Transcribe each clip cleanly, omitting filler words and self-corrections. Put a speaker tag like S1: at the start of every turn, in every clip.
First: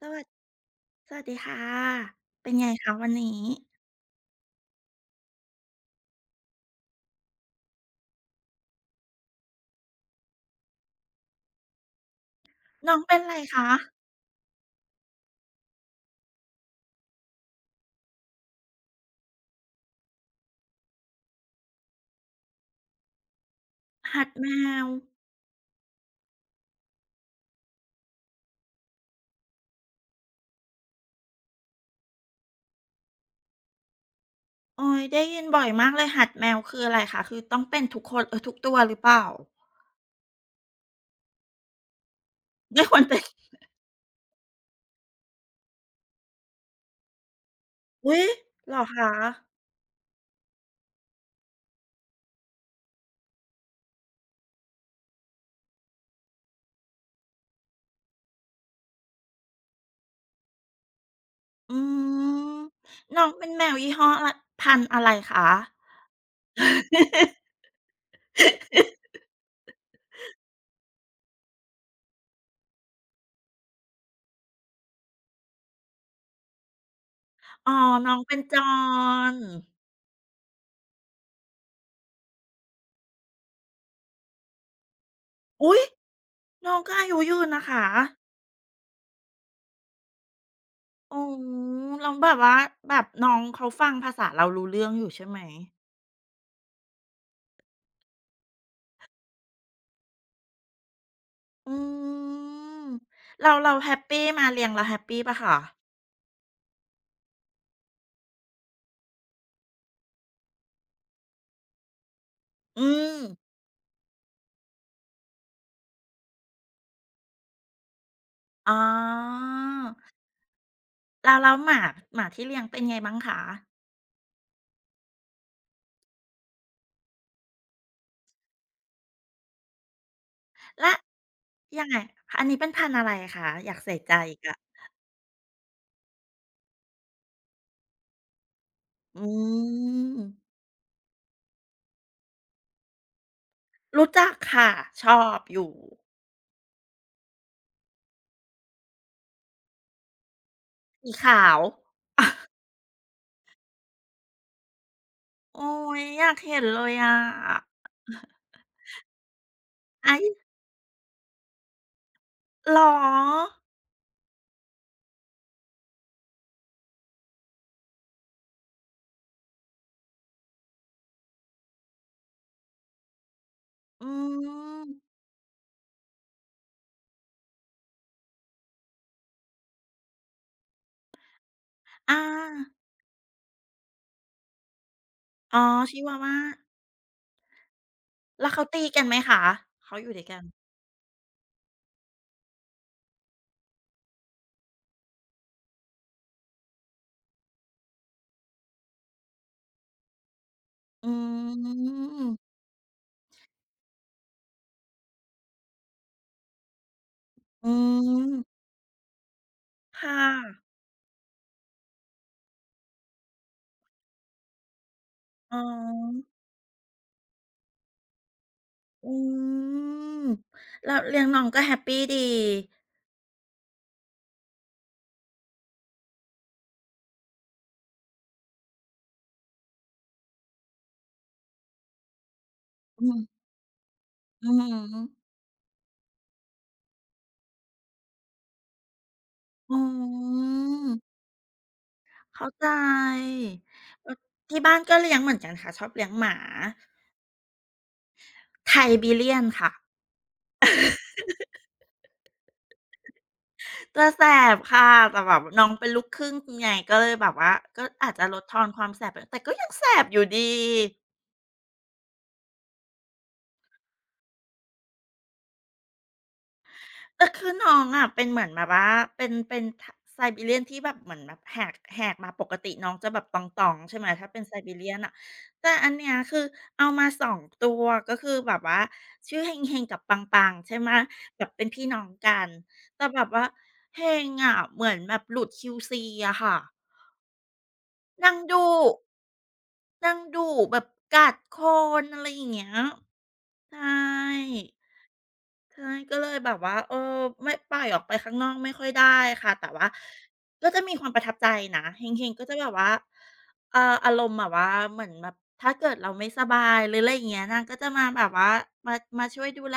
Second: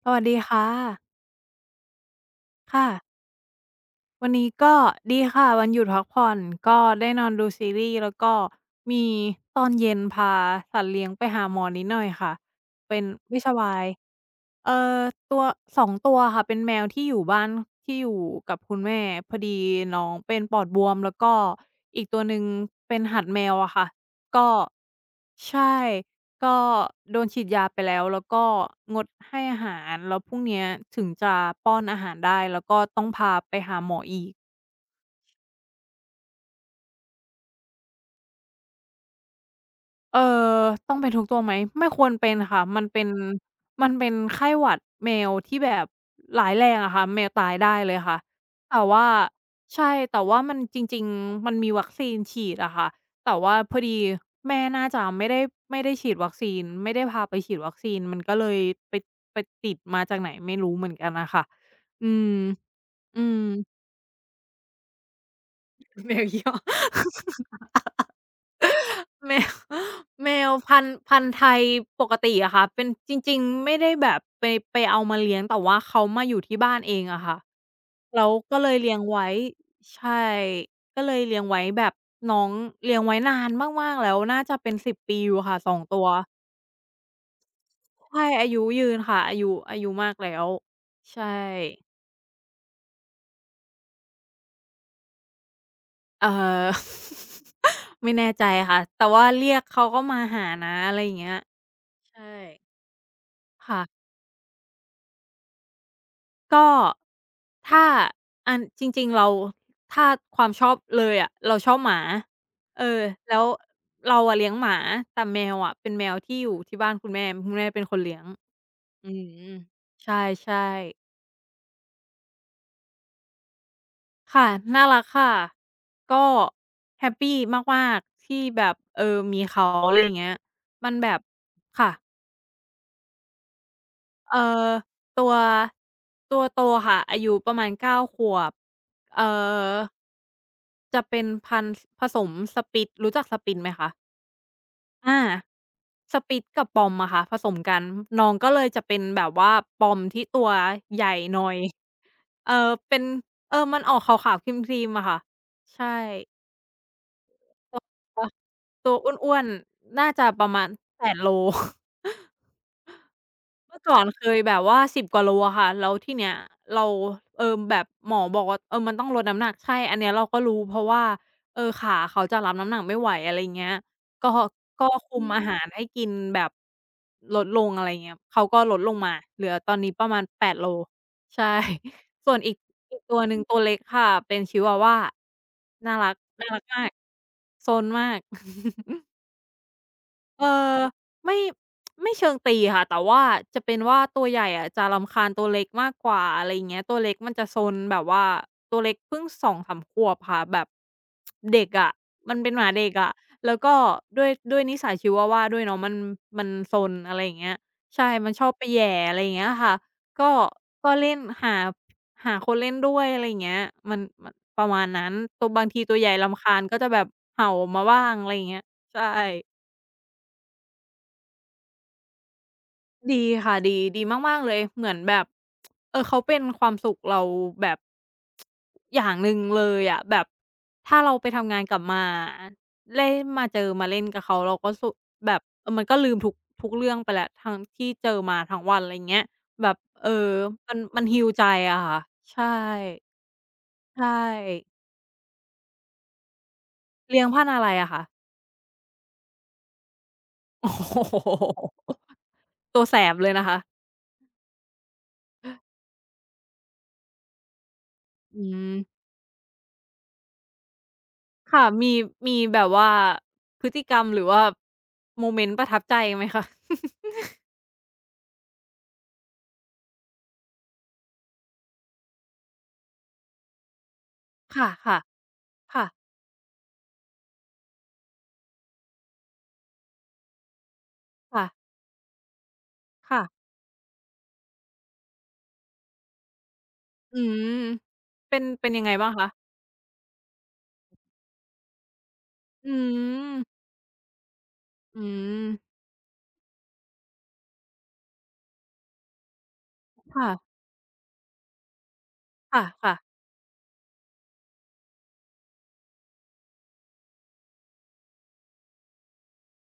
S1: ส
S2: สวั
S1: วั
S2: ส
S1: ส
S2: ดีค่ะ
S1: สวัสดีค่ะเป็นไง
S2: ค่ะ
S1: คะวันนี้
S2: วันนี้ก็ดีค่ะวันหยุดพักผ่อนก็ได้นอนดูซีรีส์แล้วก็มีตอนเย็นพาสัตว์เลี้ยงไปหาหมอนิดหน่อยค่ะ
S1: น้อ
S2: เป็
S1: ง
S2: น
S1: เป็นไร
S2: ไม่ส
S1: คะ
S2: บายเอ่อตัวสองตัวค่ะเป็นแมวที่อยู่บ้านที่อยู่กับคุณแม่พอดีน้องเป็นปอดบวมแล้วก็อีกตัวหนึ่งเป็นหัดแมวอะค่ะ
S1: หัดแม
S2: ก็
S1: ว
S2: ใช่ ก็โดนฉีดยาไปแล้วแล้วก็งดให้อาหารแล้วพรุ่งเนี้ยถึงจะป้อนอาหารได้แล้วก็ต้องพาไปหาหมออีก
S1: โอ้ยได้ยินบ่อยมากเลยหัดแมวคืออะไรคะคือต้องเป็นทุกคนทุกตัวหรือเปล่า
S2: เอ่อต้องเป็นทุกตัวไหม ไม่ควรเป็นค่ะมั
S1: ไม่
S2: น
S1: ควร
S2: เป็น
S1: เป็น
S2: มันเป็นไข้หวัดแมวที่แบบร้ายแรงอะค่ะแมวตายได้เลย
S1: อุ๊
S2: ค่ะ
S1: ยเหร
S2: แต่
S1: อ
S2: ว่า
S1: คะ
S2: ใช่แต่ว่ามันจริงๆมันมีวัคซีนฉีดอะค่ะแต่ว่าพอดีแม่น่าจะไม่ได้ไม่ได้ฉีดวัคซีนไม่ได้พาไปฉีดวัคซีนมันก็เลยไปไปติดมาจากไหนไม่รู้เหมือนกันน่ะค่ะ
S1: อื
S2: อืม
S1: ม
S2: อื
S1: น้อง
S2: ม
S1: เป็นแมวยี่ห้ออะไรพันธุ์อะไรคะ
S2: แมวยี่ห้อ แมว แมวพันธุ์ไทยปกติอะค่ะเป็นจริงๆไม่ได้แบบไปไปเอามาเลี้ยงแต่ว่าเขามาอยู่ที่บ้านเองอะค่ะ
S1: อ๋อน้อง
S2: แล้ว
S1: เป็นจ
S2: ก็
S1: อ
S2: เลยเลี้ยงไว้
S1: น
S2: ใช่ก็เลยเลี้ยงไว้แบบน้องเลี้ยงไว้นานมากๆแล้วน่าจะเป็นสิบปีอยู่ค่ะส
S1: อุ๊
S2: อ
S1: ย
S2: งตัว
S1: น้องก็อายุยืนนะคะ
S2: ใช่อายุยืนค่ะอายุอายุมากแล้ว
S1: อ๋อ
S2: ใช่
S1: แล้วแบบว่าแบบน้องเขาฟังภาษาเรารู้เรื่องอยู่ใช่ไหม
S2: เออ ไม่แน่ใจค่ะแต่ว่าเรียกเขาก็มาหานะอะไรอย่างเงี้ย
S1: อ
S2: ใช่
S1: ืมเราเรา
S2: ค่ะ
S1: แฮปปีมาเลี้ยงแล้วแฮปปีเปล่าคะ
S2: ก็ถ้าอันจริงๆเราถ้าความชอบเลยอะเราชอบหมาเอ
S1: อื
S2: อ
S1: ม
S2: แล้วเราอะเลี้ยงหมาแต่แมวอะเป็นแมวที่อยู่ที่บ้านคุณแม่คุณแม่เป็นคนเลี้ยง
S1: อ๋อ
S2: อืมใช่ๆ
S1: แล้วแล้วหมาหมาที่เลี้ยงเป็นไงบ้างคะ
S2: ค่ะน่ารักค่ะก็แฮปปีมากๆที่แบบเออมีเขาอะไรอย่างเงี้ยมั
S1: และ
S2: นแบบ
S1: ยัง
S2: ค่ะ
S1: ไงอันนี้เป็นพันธุ์อะไรคะอยากใส่ใจ
S2: เอ่
S1: อี
S2: อ
S1: กอะ
S2: ตัวตัวโตค่ะอายุประมาณ9ขวบ
S1: อื
S2: เอ่อ
S1: ม
S2: จะเป็นพันธุ์ผสม Spitz รู้จัก Spitz ไหมคะ
S1: รู้จักค่ะช
S2: อา
S1: อบอยู่
S2: Spitz กับ Pom อะค่ะผสมกันน้องก็เลยจะเป็นแบบว่า Pom ที่ตัวให
S1: สี
S2: ญ่ห
S1: ขา
S2: น่อย
S1: ว
S2: เออเป็นเออมันออกขาวๆครีมๆอะค่ะ
S1: โอ๊
S2: ใช่
S1: ยอยากเห็นเลยอะ
S2: ตัวตัวอ้วนๆน่า
S1: ไอ้
S2: จะประมาณ8โล
S1: เหรอ
S2: เมื่อก่อนเคยแบบว่า10กว่าโลอะค่ะแล้วทีเนี้ยเราเออแบบหมอบอกว่าเออมันต้องลดน้ำหนักใช่อันเนี้ยเราก็รู้เพราะว่าเออขาเขาจะรับน้ำหนักไม่ไหวอะไรเงี้ย
S1: อื
S2: ก็ก็
S1: ม
S2: คุมอาหารให้กินแบบลดลงอะไรเงี้ยเขาก็ลดลงมาเหลือตอนนี้ประมาณ8โลใช่
S1: อา
S2: ส่วนอีกอีกตัวหนึ่งตัวเล็กค่ะเป็นชิวาวา
S1: อ๋อ
S2: น่า
S1: ชิ
S2: รัก
S1: วาวา
S2: น่ารักมากซนมาก
S1: แล้วเขาตีกันไหมคะเขาอยู่ด้วยกัน
S2: เออไม่ไม่เชิงตีค่ะแต่ว่าจะเป็นว่าตัวใหญ่อะจะรำคาญตัวเล็กมากกว่าอะไรอย่างเงี้ยตัวเล็กมันจะซนแบบว่าตัวเล็กเพิ่งสองสามขวบค่ะแบบ
S1: อื
S2: เด็กอะมันเป็น
S1: ม
S2: หมาเด็กอะแล้วก็ด้วยนิสัยชิวาวาด้วยเนาะมันซนอะไรอย่างเงี้ย
S1: อื
S2: ใช่มันชอบ
S1: ม
S2: ไปแหย่อะไรอย่างเงี้ยค่ะ
S1: ค่ะ
S2: ก็ก็เล่นหาหาคนเล่นด้วยอะไรอย่างเงี้ยมันประมาณนั้นตัว
S1: อ๋
S2: บางทีตัวใหญ่
S1: อ
S2: รำคาญก็จะแบบเห่ามาบ้างอะไรอย่างเงี้ย
S1: อ
S2: ใช่
S1: ืมแล้วเลี้ยงน้องก็แฮปปีดี
S2: ดีค่ะดีดีมากๆเลยเหมือนแบบเออเขาเป็นความสุขเราแบบอย่างหนึ่งเลยอะแบบถ้าเราไปทำงานกลับมาอะ
S1: อื
S2: เล่
S1: ม
S2: นมาเจอมาเล่นกับเขา
S1: อือ
S2: เราก็สุ
S1: ฮึ
S2: แบบเออมันก็ลืมทุกเรื่องไปแล้วทั้งที่เจอมาทั้งวันอะไรเงี้ยแบ
S1: อื
S2: บเออมัน
S1: ม
S2: heal ใจอะค่ะใช่
S1: เข้าใจเอ
S2: ใช่
S1: อที่บ้านก็เลี้ยงเหมือนกันค่ะชอบเลี้ยงหมา
S2: เลี้ยงพันธุ์อะไรอะคะ
S1: Siberian ค่ะ
S2: โอ้โฮตัวแสบเลยนะคะ
S1: ตัวแสบค่ะแต่แบบน้องเป็นลูกครึ่งไงก็เลยแบบว่าก็อาจจะล
S2: อื
S1: ดทอน
S2: ม
S1: ความแสบไปแต่ก็ยังแสบอยู่ดี
S2: ค่ะมีมีแบบว่าพฤติกรรมหรือว่าโมเมนต์ประทับใจไหมคะ
S1: อ็คือน้องอะเป็นเหมือนแบบว่าเป็นเป็นทไซบีเรียนที่แบบเหมือนแบบแหกแหกมาปกติน้องจะแบบตองๆใช่ไหมถ้าเป็นไซ
S2: ค่ะ
S1: บีเรีย
S2: ค่ะ
S1: นน่ะแต่
S2: ค่ะ
S1: อันเนี้ยคือเอามา2ตัวก็คือแบบว่าชื่อเฮงๆกับปังๆใช่ไหมแบ
S2: ค่ะ
S1: บเป็นพี่น้องกันแต่แบ
S2: ค่ะ
S1: บว่าเฮงอะเหมือนแบบหลุด QC อะค่ะ
S2: อืม
S1: นาง
S2: เป็น
S1: ดุ
S2: เป็นยังไงบ้างคะ
S1: นางดุแบบกัดคนอะไรอย่างเงี้ย
S2: อืม
S1: ใช่
S2: อืม
S1: ใช่ก็เลยแบบว่าไม่ปล่อยออกไปข้างนอกไม่ค่อยได้ค่ะแต่ว่า
S2: ค่ะ
S1: ก็จะมีความประทับใจนะเฮงๆก็จะแบบว่า
S2: ค่ะ
S1: เอ่ออารมณ์แบบว่าเหมือนแบบถ้าเกิดเราไม่สบายหรืออะไรอย่างเงี้ยนางก็จะมาแบบว่ามามาช่วยดูแล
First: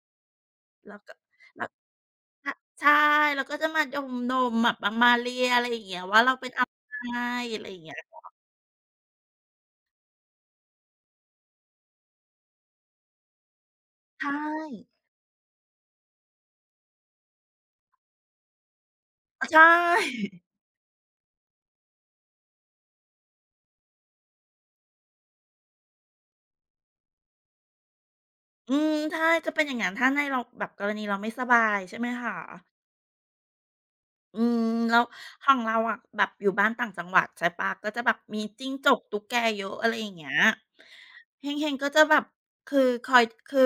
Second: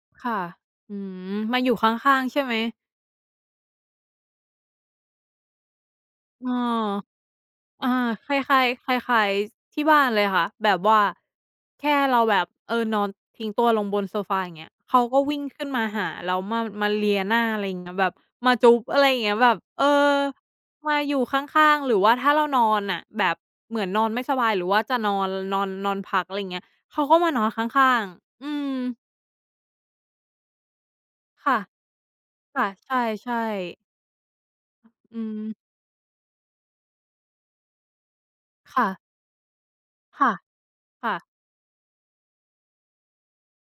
S2: ๆค่ะ
S1: แล้
S2: อื
S1: วก็
S2: มมา
S1: แล้
S2: อ
S1: ว
S2: ยู่ข้างๆใช่
S1: อ
S2: ไหม
S1: ใช่แล้วก็จะมาดมๆแบบมามาเลียอะไรอย่างเงี้ยว่าเรา
S2: เอ
S1: เป็นอะ
S2: อ
S1: ไรอะไรอย่าง
S2: อา
S1: เงี้ย
S2: คล้ายๆคล้ายๆที่บ้านเลยค่ะแบบว่าแค่เราแบบเออนอนทิ้งตัวลงบนโซฟา
S1: ใช่
S2: อย่างเงี้ยเขาก็วิ่งขึ้นมาหาแล้วมาเลียหน้าอะไรอย่างเงี้ยแบบมาจุ๊บอะไรอย่างเงี้ยแบ
S1: ใช
S2: บเออ
S1: ่
S2: มาอยู่ข้างๆหรือว่าถ้าเรานอนน่ะแบบเหมือนนอนไม่สบายหรือว่าจะนอนนอนนอนพักอะไรอย่างเงี้ยเขาก็มานอนข้างๆอืม
S1: อืมใช่จะเป็นอย่างงั้นถ้าในเราแบบกรณีเราไม่สบา
S2: ค่ะ
S1: ยใช่ไหมคะ
S2: ค่ะใช่ๆ
S1: อืมแล้ว
S2: อื
S1: ของ
S2: ม
S1: เราอะแบบอยู่บ้านต่างจังหวัดใช่เปล่าก็จะแบบมีจิ้งจ
S2: ค่ะ
S1: กตุ๊กแกเยอะอะไรอย่างเงี้
S2: ค่ะ
S1: ย
S2: ค่ะ
S1: เฮงๆก็จะแบบคือคอยคือ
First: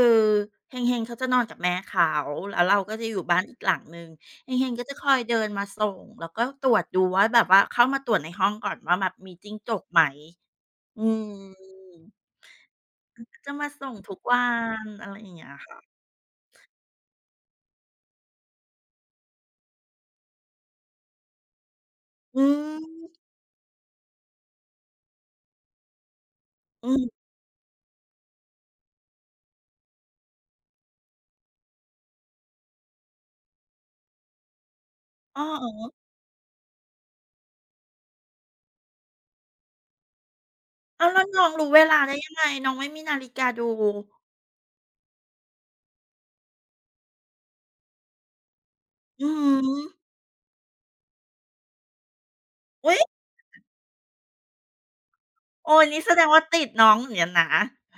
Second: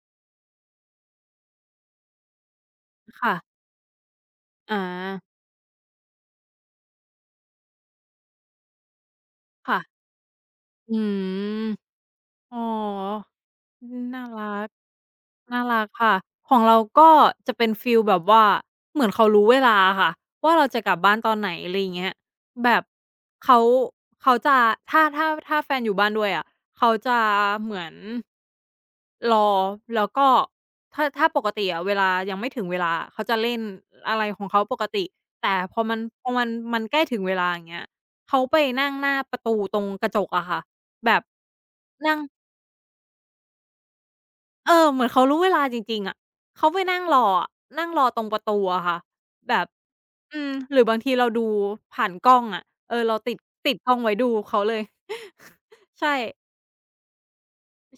S1: เฮงๆเขาจะนอนกับแม่เขาแล้วเราก็จะอยู่
S2: ค่ะ
S1: บ้านอีกหลังหนึ่งเฮง
S2: อา
S1: ๆก็จะคอยเดินมาส่งแล้วก็ตรวจดูว่าแบบว่าเข้ามาตรวจในห้องก่อนว่าแบบมีจิ้งจ
S2: ค่ะ
S1: กไหม
S2: อื
S1: อืม
S2: มอ๋อ
S1: จะมา
S2: อื
S1: ส่ง
S2: ม
S1: ทุก
S2: น่า
S1: วั
S2: รัก
S1: นอะไรอย่างเงี้ย
S2: น่า
S1: ค่ะ
S2: รักค่ะ ของเราก็จะเป็นฟีลแบบว่าเหมือนเขารู้เวลาอะค่ะ ว่าเราจะกลับบ้านตอนไหนอะไรอย่างเงี้ย
S1: อื
S2: แบบ
S1: ม
S2: เขาเขาจะถ้าแฟนอยู่บ้านด้วยอะ
S1: อื
S2: เขาจะ
S1: ม
S2: เหมือนรอ แล้วก็ถ้าปกติอะเวลายังไม่ถึงเวลาอะเขาจะเล่นอะไรของเขาปกติ
S1: อ้อ
S2: แต่พอมัน พอมันใกล้ถึงเวลาอย่างเงี้ยเขาไปนั่งหน้าประตูตรงกระจกอะค่ะ
S1: ๆอ้าว
S2: แบ
S1: แล้
S2: บ
S1: วน้องรู้เวลาได้
S2: นั่ง
S1: ยังไงน้องไม่มีนาฬิกาดู
S2: เออเหมือนเขารู้เวลาจริงๆอะเขาไปนั่งรออะนั่งรอตรงประตูอะค่ะ
S1: อื
S2: แบบ
S1: ม
S2: อืมหรือบางทีเราดูผ่านกล้องอะเอ
S1: อุ๊ย
S2: อเราติดกล้องไว้ดูเขาเลย
S1: โอ้นี่
S2: ใช่
S1: แสดงว่าติดน้องเหมือนกันนะ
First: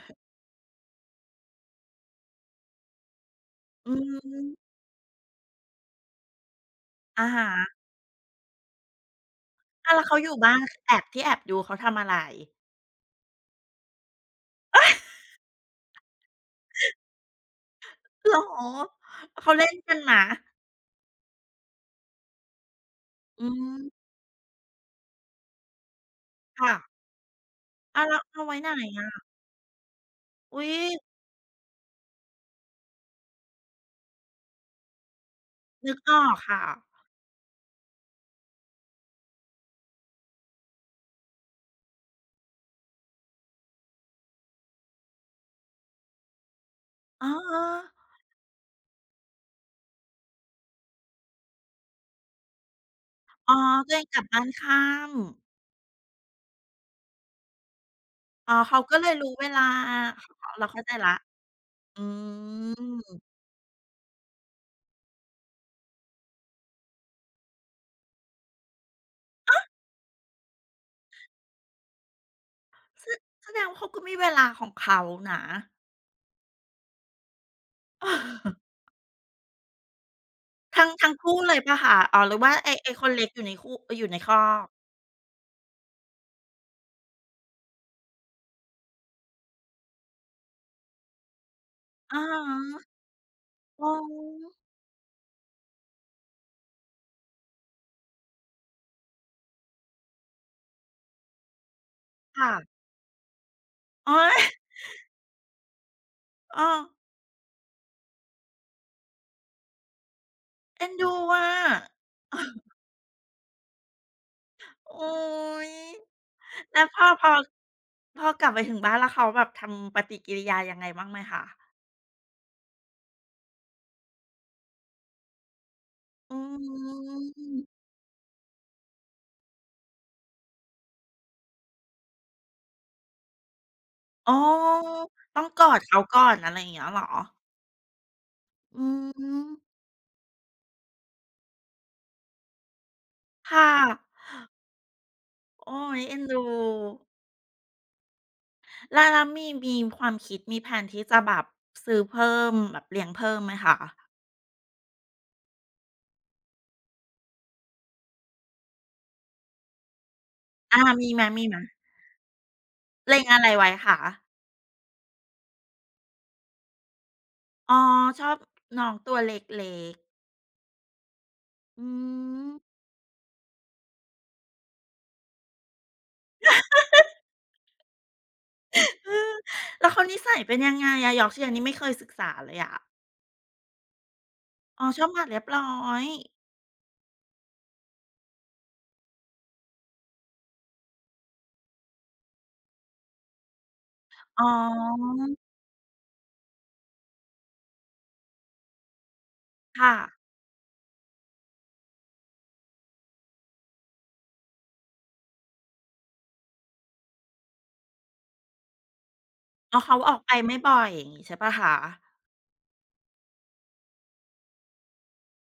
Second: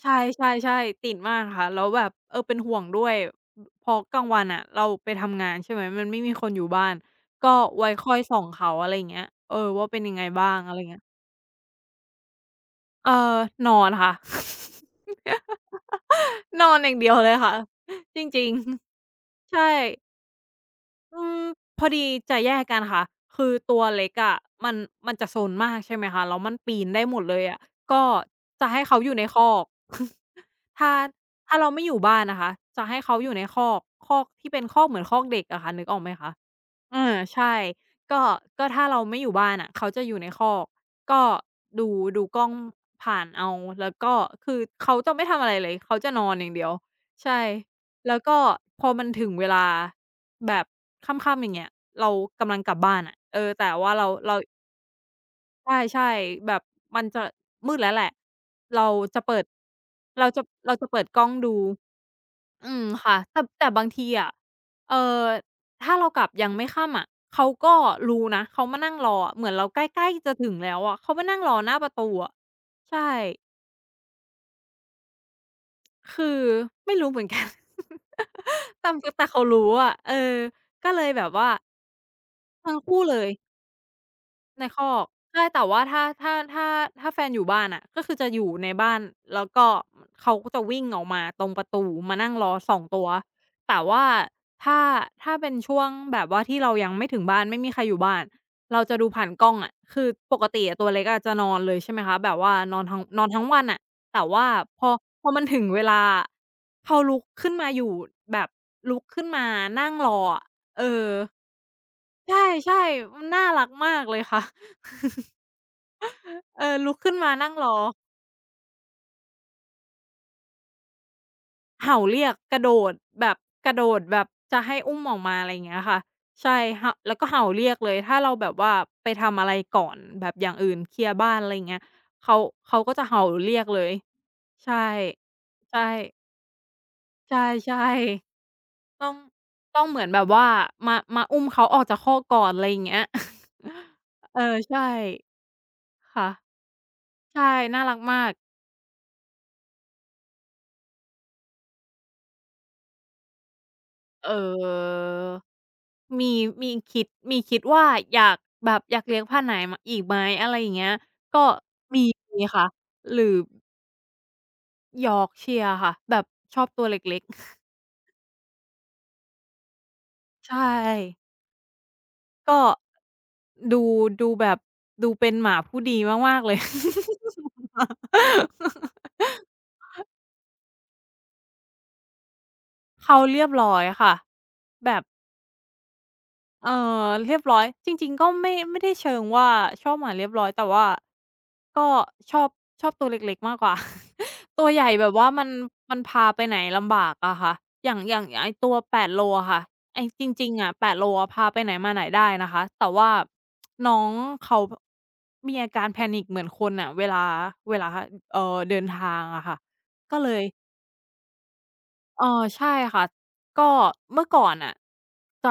S2: ใช่ๆๆติดมากค่ะแล้วแบบเออเป็นห่วงด้วยพ
S1: อื
S2: อกลางวันอะ
S1: ม
S2: เราไปทำงานใช่ไหมมันไม่มีคนอยู่บ้าน
S1: อะ
S2: ก็
S1: ฮะ
S2: ไว้คอยส่องเขาอะไรอย่างเงี้ยเออว่า
S1: อาว
S2: เป็
S1: แล้
S2: น
S1: ว
S2: ยั
S1: เขา
S2: งไง
S1: อยู่
S2: บ้า
S1: บ้า
S2: ง
S1: น
S2: อะไร
S1: แอ
S2: เงี้ย
S1: บที่แอบดูเขาทำอะไร
S2: เอ่อนอนค่ะ นอนอย่างเดียวเลยค่ะจ
S1: เหรอ
S2: ริงๆ
S1: เขา
S2: ใช่
S1: เล่นกันไหม
S2: อืมพอดีจะแยกกันค่ะ
S1: อื
S2: คือตั
S1: ม
S2: วเล็กอะมันจะซนมากใช่ไหมคะแล้วมัน
S1: ค่ะ
S2: ปีนได้หมดเลยอะ
S1: อ้า
S2: ก็
S1: วแล้วเอาไว้ไห
S2: จะ
S1: น
S2: ให้เขาอ
S1: อะ
S2: ยู่ในคอก
S1: อุ๊ย
S2: ถ้าเราไม่อยู่บ้านนะคะจะให้เขาอยู่ในคอกคอกที่เป็นคอกเหมือนคอกเด็กอะค่ะนึก
S1: นึ
S2: อ
S1: ก
S2: อกไหม
S1: ออ
S2: คะ
S1: กค่ะ
S2: เออใช่ก็ถ้าเราไม่อยู่บ้านอะเขาจะอยู่ในคอกก็ดูกล้องผ่านเอาแล้วก็คือเขาจะไม่ทำอะไรเลยเขาจะนอนอย่างเดียว
S1: อ๋อ
S2: ใช่แล้วก็พอมันถึงเวลาแบบค่ำๆอย่างเงี้ยเรากำลังกลับบ้านอะเอ
S1: ๆ
S2: อ
S1: อ๋อ
S2: แต่ว่า
S1: ตัวเอง
S2: เรา
S1: กลับบ้านค่ำ
S2: ใช่ๆแบบมันจะมืดแล้วแหละ
S1: อ๋อเขา
S2: เรา
S1: ก็เลย
S2: จะ
S1: รู้
S2: เปิ
S1: เว
S2: ด
S1: ลาอ๋อเรา
S2: เรา
S1: เข้า
S2: จะ
S1: ใจ
S2: เปิด
S1: แล้ว
S2: กล้องดู
S1: อื
S2: อืมค่ะ
S1: ม
S2: แต่บางทีอะเอ่อถ้าเรากลับยังไม่ค่ำอะเขาก็รู้นะเขามานั่งรออะเหมือนเราใกล้ๆจะถึงแล้วอะเขามานั่งรอหน้าประตูอะใช่
S1: แสดงว่าเขาก็มีเวลาของเขานะ
S2: คือไม่รู้เหมือนกัน แต่เขารู้อะเออ
S1: ทั้
S2: ก็
S1: ง
S2: เล
S1: ทั้
S2: ย
S1: ง
S2: แบบ
S1: คู่
S2: ว่า
S1: เลยเปล่าคะอ๋อหรือว่าไอ้
S2: ทั้ง
S1: ไอ้
S2: คู่
S1: คน
S2: เล
S1: เล็ก
S2: ย
S1: อยู่ในคู่อยู่ในคอ
S2: ใน
S1: ก
S2: คอกใช่แต่ว่าถ้าถ้าแฟนอยู่บ้านอะก็คือจะอยู่ในบ้านแล้วก็เขาก็จะวิ่งออกมาตรงประตูมา
S1: อะ
S2: นั่ง
S1: ฮะ
S2: รอสองตัวแต่
S1: อ๋อ
S2: ว่าถ้าเป็นช่วงแบบว่าที่เรายังไม่ถึงบ้านไม่มีใครอยู่บ้านเราจะดูผ่านกล้องอะคือปกติอะตัวเล็กอะจะนอนเลยใช่ไหมคะแบบ
S1: ค่ะ
S2: ว่านอนทั้งนอนทั้งวันอะแต่
S1: อ๊ย
S2: ว่าพอมันถึงเวลาอะ
S1: เออ
S2: เขาลุกขึ้นมาอยู่แบบลุกขึ้นมานั่งรออะเอ
S1: เอ็น
S2: อ
S1: ดูอะ
S2: ใ ช่ๆมันน่ารักมากเลยค่ะ
S1: โอ๊ย
S2: เออ
S1: แล้ว
S2: ลุ
S1: พ
S2: ก
S1: อ
S2: ขึ้น
S1: พ
S2: มา
S1: อ
S2: นั่งรอ
S1: พอกลับไปถึงบ้านแล้วเขาแบบทำปฏิกิริยายังไงบ้างไหมคะ
S2: เห่าเรียกกระโดดแบบกระโดดแบบจะให้อุ้มออกมาอะไรอย่างเงี้ยค่ะ
S1: อื
S2: ใช่หแล้วก็เห่าเรียก
S1: ม
S2: เลยถ้าเราแบบว่าไปทำอะไรก่อนแบบอย่างอื่นเคลียร์บ้านอะไรอย่างเงี้ยเขาก็จะเห่าเรียกเลย
S1: อ๋อ
S2: ใช่
S1: ต้องกอด
S2: ใช่
S1: เขาก่อนอะไรอย่างเงี้ยเหรอ
S2: ใช่ๆ
S1: อื
S2: ต้อง
S1: ม
S2: เหมือนแบบว่ามาอุ้มเขาออกจากคอกก่อนอะไรอย่างเงี้ย
S1: ค่ะ
S2: เออใช่
S1: โอ๊ยเอ็น
S2: ค่ะ
S1: ดู
S2: ใช่น่ารักมาก
S1: แล้วแล้วมีมีความคิดมีแผลนที่จะแบบซื้อเพิ่มแบบเลี้ยงเพิ่มไหมคะ
S2: เอ่อมีมีคิดว่าอยากแบบอยากเลี้ยงพันธุ์ไหนมอีกไหมอะไรอย่าง
S1: อา
S2: เงี้ย
S1: มีไหม
S2: ก็
S1: มีไหม
S2: มีมีค่ะห
S1: เล็
S2: รื
S1: ง
S2: อ
S1: อะไรไว้คะ
S2: Yorkshire ค่ะแบบชอบตัวเล็กๆ
S1: อ๋อชอบน้องตัวเล็กๆ
S2: ใช่
S1: อืม
S2: ก็ดูแบบดูเป็นหมาผู้ดีมากๆเลย
S1: เออแล้วเขานิสัยเป็นยังไงอะ Yorkshire นี่ไม่เคยศึกษาเลยอะ
S2: เขาเรียบร้อยค่ะ
S1: อ๋อ
S2: แบ
S1: ช
S2: บ
S1: อบหมาเรียบร้อย
S2: เออเรียบร้อยจริงๆก็ไม่ได้เชิงว่าชอบหมาเรียบร้อยแต่ว่าก็ชอบตัวเล็กๆมากกว่า
S1: อ๋
S2: ตัวใหญ่แบบ
S1: อ
S2: ว่ามันพาไปไหนลำบากอะค่ะอย่างไอตัว8โลอะค่ะ
S1: ค่ะ
S2: ไอจริงๆอะ8โลอะพาไปไหนมาไหนได้นะคะแต่ว่าน้องเขามีอาการแพนิคเหมือนคนอ่ะเวลาเวลาเออเดินทางอะค่ะ
S1: อ๋อเขาออ
S2: ก็
S1: ก
S2: เล
S1: ไป
S2: ย
S1: ไม่บ่อยอย่างงี้ใช่เปล่าคะ
S2: เออใช่ค่ะก็เมื่อก่อนน่ะจะ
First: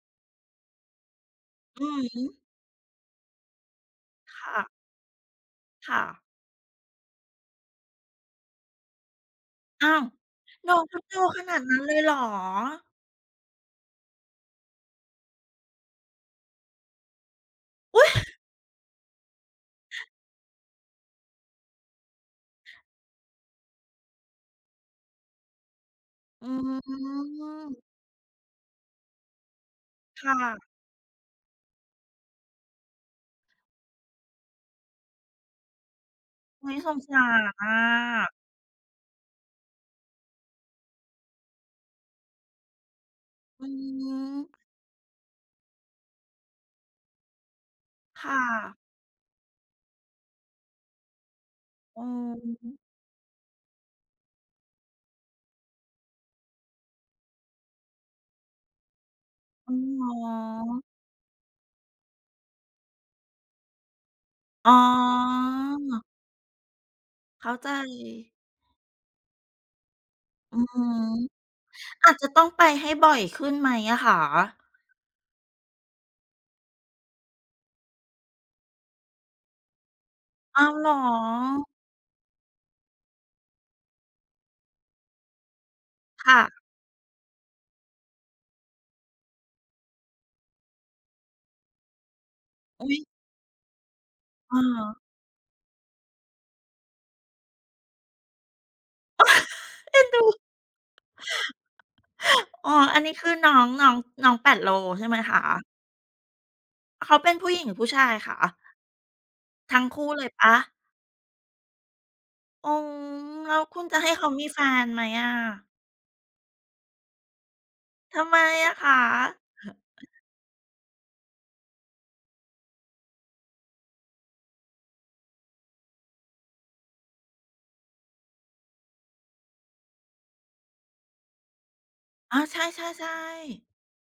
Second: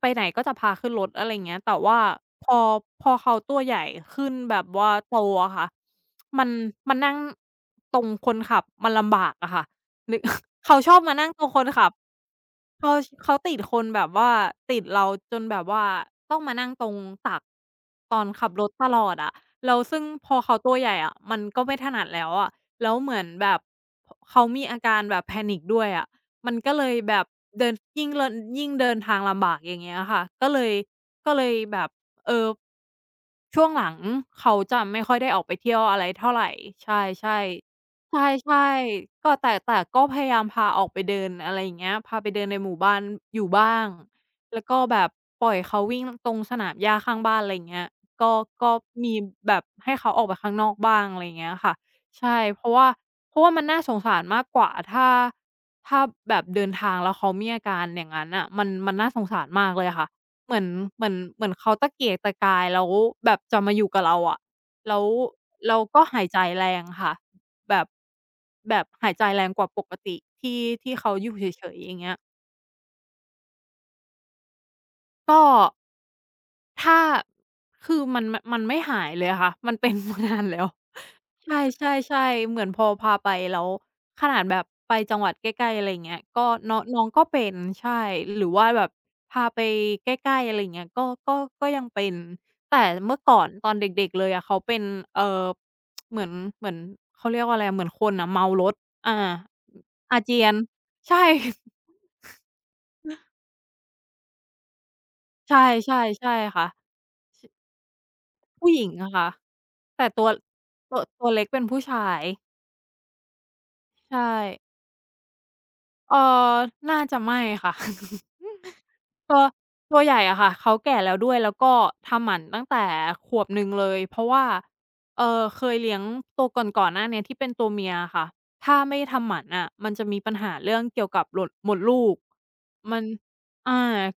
S2: ไปไหนก็จะพาขึ้นรถอะไรอย่างเงี้ยแต่
S1: อื
S2: ว่า
S1: อฮึ
S2: พอเขาตัวใหญ่ขึ้นแบ
S1: ค
S2: บว่าโตอะค่ะ
S1: ่ะๆ
S2: มันนั่งตรงคนขับมันลำบากอะค่ะ
S1: อ้าว
S2: นึก
S1: น้อ
S2: เขา
S1: ง
S2: ชอ
S1: เขา
S2: บ
S1: โต
S2: มานั่ง
S1: ข
S2: ตรง
S1: นา
S2: ค
S1: ด
S2: น
S1: นั้น
S2: ขั
S1: เล
S2: บ
S1: ยเหรอ
S2: เขาชเขาติดคนแบบว่าติดเราจนแบบว่าต้องมานั่งตรงตัก
S1: อุ๊ย
S2: ตอนขับรถตลอดอะแล้วซึ่งพอเขาตัวใหญ่อะมันก็ไม่ถนัดแล้วอะแล้วเหมือนแบบขเขามีอาการแบบ panic ด้วยอะ
S1: อื
S2: มันก็เลยแบบเดิน
S1: ม
S2: ยิ่งเลินยิ่งเดินทางลำบากอย่างเงี้ย
S1: ค
S2: ค่ะก็เล
S1: ่ะ
S2: ยแบบเอ่อช่วงหลังเขาจะไม่ค่อยได้ออกไปเที่ยวอะไรเท่าไร
S1: อุ๊ยสง
S2: ใช่ๆ
S1: สารอะ
S2: ใช่ๆก็แต่ก็พยายามพาออกไปเดินอะไรอย่างเงี้ยพาไปเดินในหมู่บ้านอยู่
S1: อื
S2: บ้าง
S1: ม
S2: แล้วก็แบบปล่อยเขาวิ่งตรงสนามหญ้าข้างบ้านอะไรอย่างเงี้ยก็
S1: ค่ะ
S2: ก็มีแบบให้เขาออกไปข้างนอกบ้างอะไรอย่างเงี้ยค่ะ
S1: อื
S2: ใช่เพราะว่า
S1: ม
S2: มันน่าสงสารมากกว่าถ้าถ้าแบบเดินทางแล้วเขามีอาการอย่างงั้นน่ะมันมันน่าสงสารมา
S1: อือ
S2: กเลยค่ะเหมือนเขาตะเกียกตะกายแล้วแบบจะมาอยู่กับเราอะ
S1: อ๋ออ๋
S2: แล้ว
S1: อ
S2: เราก็หายใจแรงค่ะ
S1: เข้าใจ
S2: แบบแบบหายใจแรงกว่าปกติที่
S1: อือฮึ
S2: ที่เขาอยู่เฉยๆอย่างเงี้
S1: อาจ
S2: ย
S1: จะต้องไปให้บ่อยขึ้นไหมอะคะ
S2: ก็ ถ้าคือมันไม่หายเลยอะค่ะ มันเป็นมานานแล้
S1: อ้า
S2: ว
S1: วเหรอ
S2: ใช่ๆๆเหมือนพอพาไปแล้วขนาดแบบไปจังหวัดใกล้ๆอะไรอย่างเงี้ย
S1: ค่ะ
S2: ก็น้องน้องก็เป็นใช่หรือว่าแบบพาไปใกล้ๆอะไรอย่างเงี้ยก็ก็ยังเป็นแต่
S1: อุ๊ย
S2: เมื่อก่อนตอนเด็กๆเลยอะเขา
S1: อะ
S2: เป็น
S1: ฮะ
S2: เอ่อเหมือนเหมือนเขาเรียกว่าอะไรอะเหมือนคนอะเมารถอา
S1: เอ็น
S2: อา
S1: ดู
S2: เจียนใช่
S1: อ๋ออันนี้คือน้อง น้องน้องแปดโลใช่ไหมคะ
S2: ใช่ๆใช่ค่ะ
S1: เขาเป็นผู้หญิงหรือผู้ชายคะ
S2: ผู้หญิงอะค่ะ
S1: ทั้ง
S2: แต่
S1: คู่เล
S2: ตั
S1: ย
S2: ว
S1: เปล่า
S2: ตัวเล็กเป็นผู้ชาย
S1: อ๋อแล้วคุณจะให้เขา
S2: ใช่
S1: มีแฟนไหมอะ
S2: เอ่อน่าจะไม่ค่ะ
S1: ทำไมอะคะ
S2: ตัวตัวใหญ่อะค่ะเขาแก่แล้วด้วยแล้วก็ทำหมันตั้งแต่ขวบหนึ่งเลยเพราะว่าเคยเลี้ยงตัวก่อนหน้าเนี้ยที่เป็นตัวเมียอะค่ะถ้าไม่ทำหมันน่ะมันจะมีปัญหาเรื่องเกี่ยวกับหลดมดลูก
S1: อ๋อใ
S2: มัน
S1: ช่ๆๆ
S2: อา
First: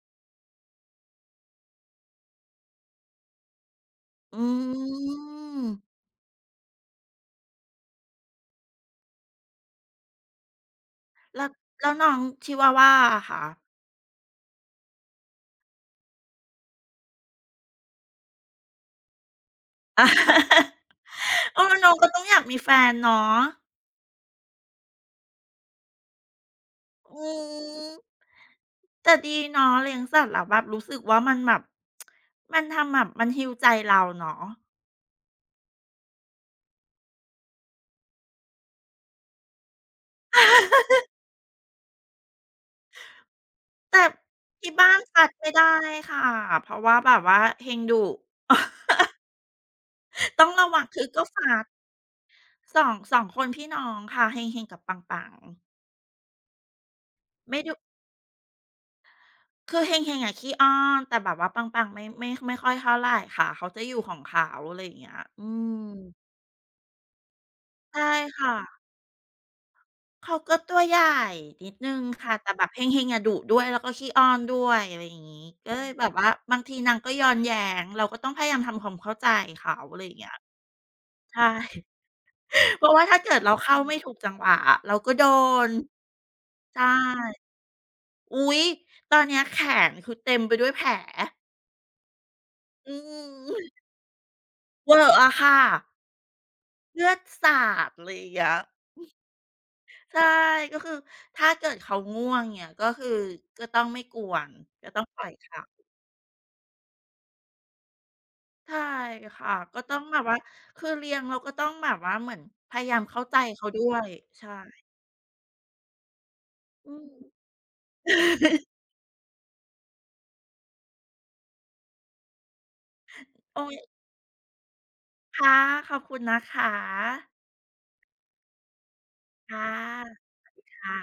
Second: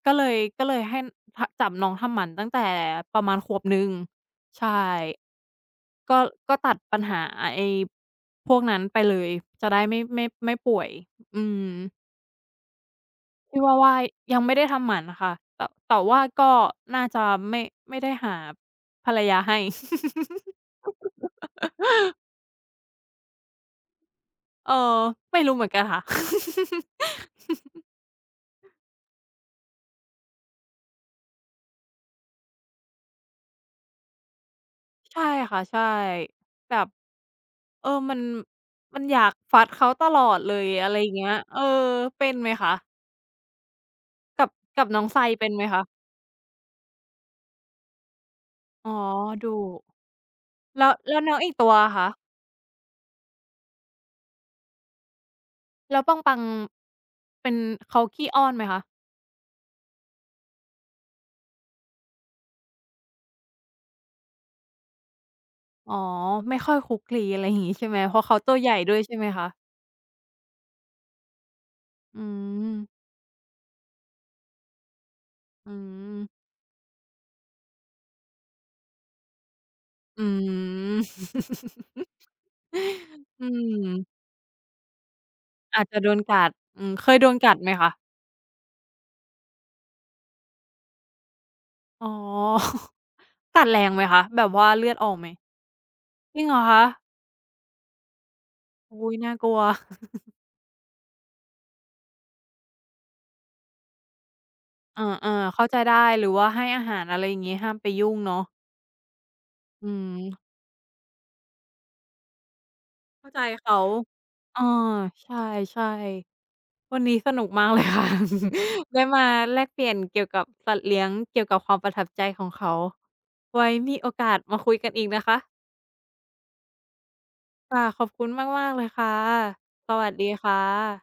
S2: ก็เลยให้ทจับน้องทำหมันตั้งแต่ประมาณขวบหนึ่ง
S1: อื
S2: ใช่
S1: ม
S2: ก็ก็ตัดปัญหาไอ้พวกนั้นไปเลยจะได้ไม่ป่วยอื
S1: แล้ว
S2: ม
S1: แล้วน้องชิวาวาอะคะ
S2: ที่ว่าวายังไม่ได้ทำหมันค่ะแต่ว่าก็น่าจะไม่ไม่ได้หาภรรยาให้
S1: อา เอ อน้องก็ต้องอยากมีแฟนเนาะ
S2: เออไม่รู้เหมือนกันค่ะ
S1: อืมแต่ดีเนาะเลี้ยงสัตว์แล้วแบบรู้สึกว่ามันแบบมันทำแบบมัน heal ใจเราเนาะ
S2: ใช่ค่ะใช่แบบเออมันอยากฟัดเขาตลอดเลยอะไรอย่างเงี้ยเออเป็นไหมคะ
S1: แต่
S2: กับ
S1: ที่
S2: กับ
S1: บ้าน
S2: น้องไซ
S1: สัตว์
S2: เป็
S1: ไม่
S2: นไหม
S1: ได้
S2: คะ
S1: ค่ะเพราะว่าแบบว่าเฮงดุ
S2: อ๋อดุ
S1: ต้องระวัง
S2: แล้ว
S1: คือ
S2: แล้ว
S1: ก็
S2: น้องอี
S1: ฝา
S2: ก
S1: ด
S2: ตัวอะคะ
S1: สองสองคนพี่น้องค่ะเฮงๆกับปังๆ
S2: แล้วปังปังเป็น
S1: ไม่ดุ
S2: เขาขี้อ้อนไหมคะ
S1: คือเฮงๆอะขี้อ้อนแต่แบบว่าปังๆไม่ไม่ค่อยเท่าไรค่ะเขาจะอยู่ของเขาอะไรอย่างเงี้ยอืม
S2: อ๋อไม่ค่อยคลุกคลีอะไรอย่างงี้ใช่ไหม
S1: ใช่
S2: เพราะเขาตั
S1: ค่ะ
S2: วใหญ่ด้วยใช่ไหมคะ
S1: เขาก็ตัวใหญ่นิดนึง
S2: อื
S1: ค่ะแต่แบบเฮ
S2: ม
S1: งๆอะดุด้วยแล้วก็ขี้อ้อนด้วยอะไรอย่างงี้
S2: อื
S1: ก็เลยแบบว่า
S2: ม
S1: บางทีนางก็ย้อนแย้งเราก็ต้องพยายามทำความเข้าใจเขาอะไรอย่าง
S2: อื
S1: เงี้ย
S2: ม
S1: ใช่ เพราะว่าถ้าเกิด
S2: อื
S1: เราเข้าไม่ถูก
S2: ม
S1: จังหวะเราก็โดน
S2: อาจจะโดนกัดอื
S1: ใช่
S2: มเคยโดนกัดไหมคะ
S1: อุ๊ยตอนเนี้ยแขนคือเต็มไปด้วยแผล
S2: อ๋อ
S1: อื
S2: กัดแร
S1: ม
S2: งไหมคะแบบว่าเลื
S1: เว
S2: อด
S1: อ
S2: ออ
S1: ร์
S2: กไหม
S1: อะค่ะ
S2: จริงเหรอคะ
S1: เลือดสาดเลยอย่างเงี้ย
S2: อุ๊ยน่ากลัว
S1: ใช่ ก็คือถ้าเกิดเขาง่วงเนี่ยก็คือก็ต้องไม่กวนก็ต้
S2: เอ
S1: องปล่อย
S2: อๆเข้าใจ
S1: เขา
S2: ได้หรือว่าให้อาหารอะไรอย่างงี้ห้ามไปยุ่งเนาะ
S1: ใช่ค่ะก็
S2: อื
S1: ต้องแบบ
S2: ม
S1: ว่าคือเลี้ยงเราก็ต้องแบบว่าเหมือนพยายามเข้า
S2: เข้า
S1: ใจ
S2: ใจ
S1: เขา
S2: เขา
S1: ด้วยใช่
S2: เออใช่ๆ
S1: อื
S2: วัน
S1: ม
S2: นี้สนุกมากเลยค่ะ ได้มาแลกเปลี่ยนเกี่ยวกับสัตว์เลี้ยงเกี่ยวกับความประทับใจของเขา
S1: โอ้
S2: ไว้
S1: ค
S2: มีโอกาสมาคุยกันอีกนะคะ
S1: ค่ะขอบคุณนะคะ
S2: ค่ะขอบคุณมากๆเลยค่ะ
S1: ค่
S2: สวัส
S1: ะ
S2: ดีค่ะ
S1: ค่ะ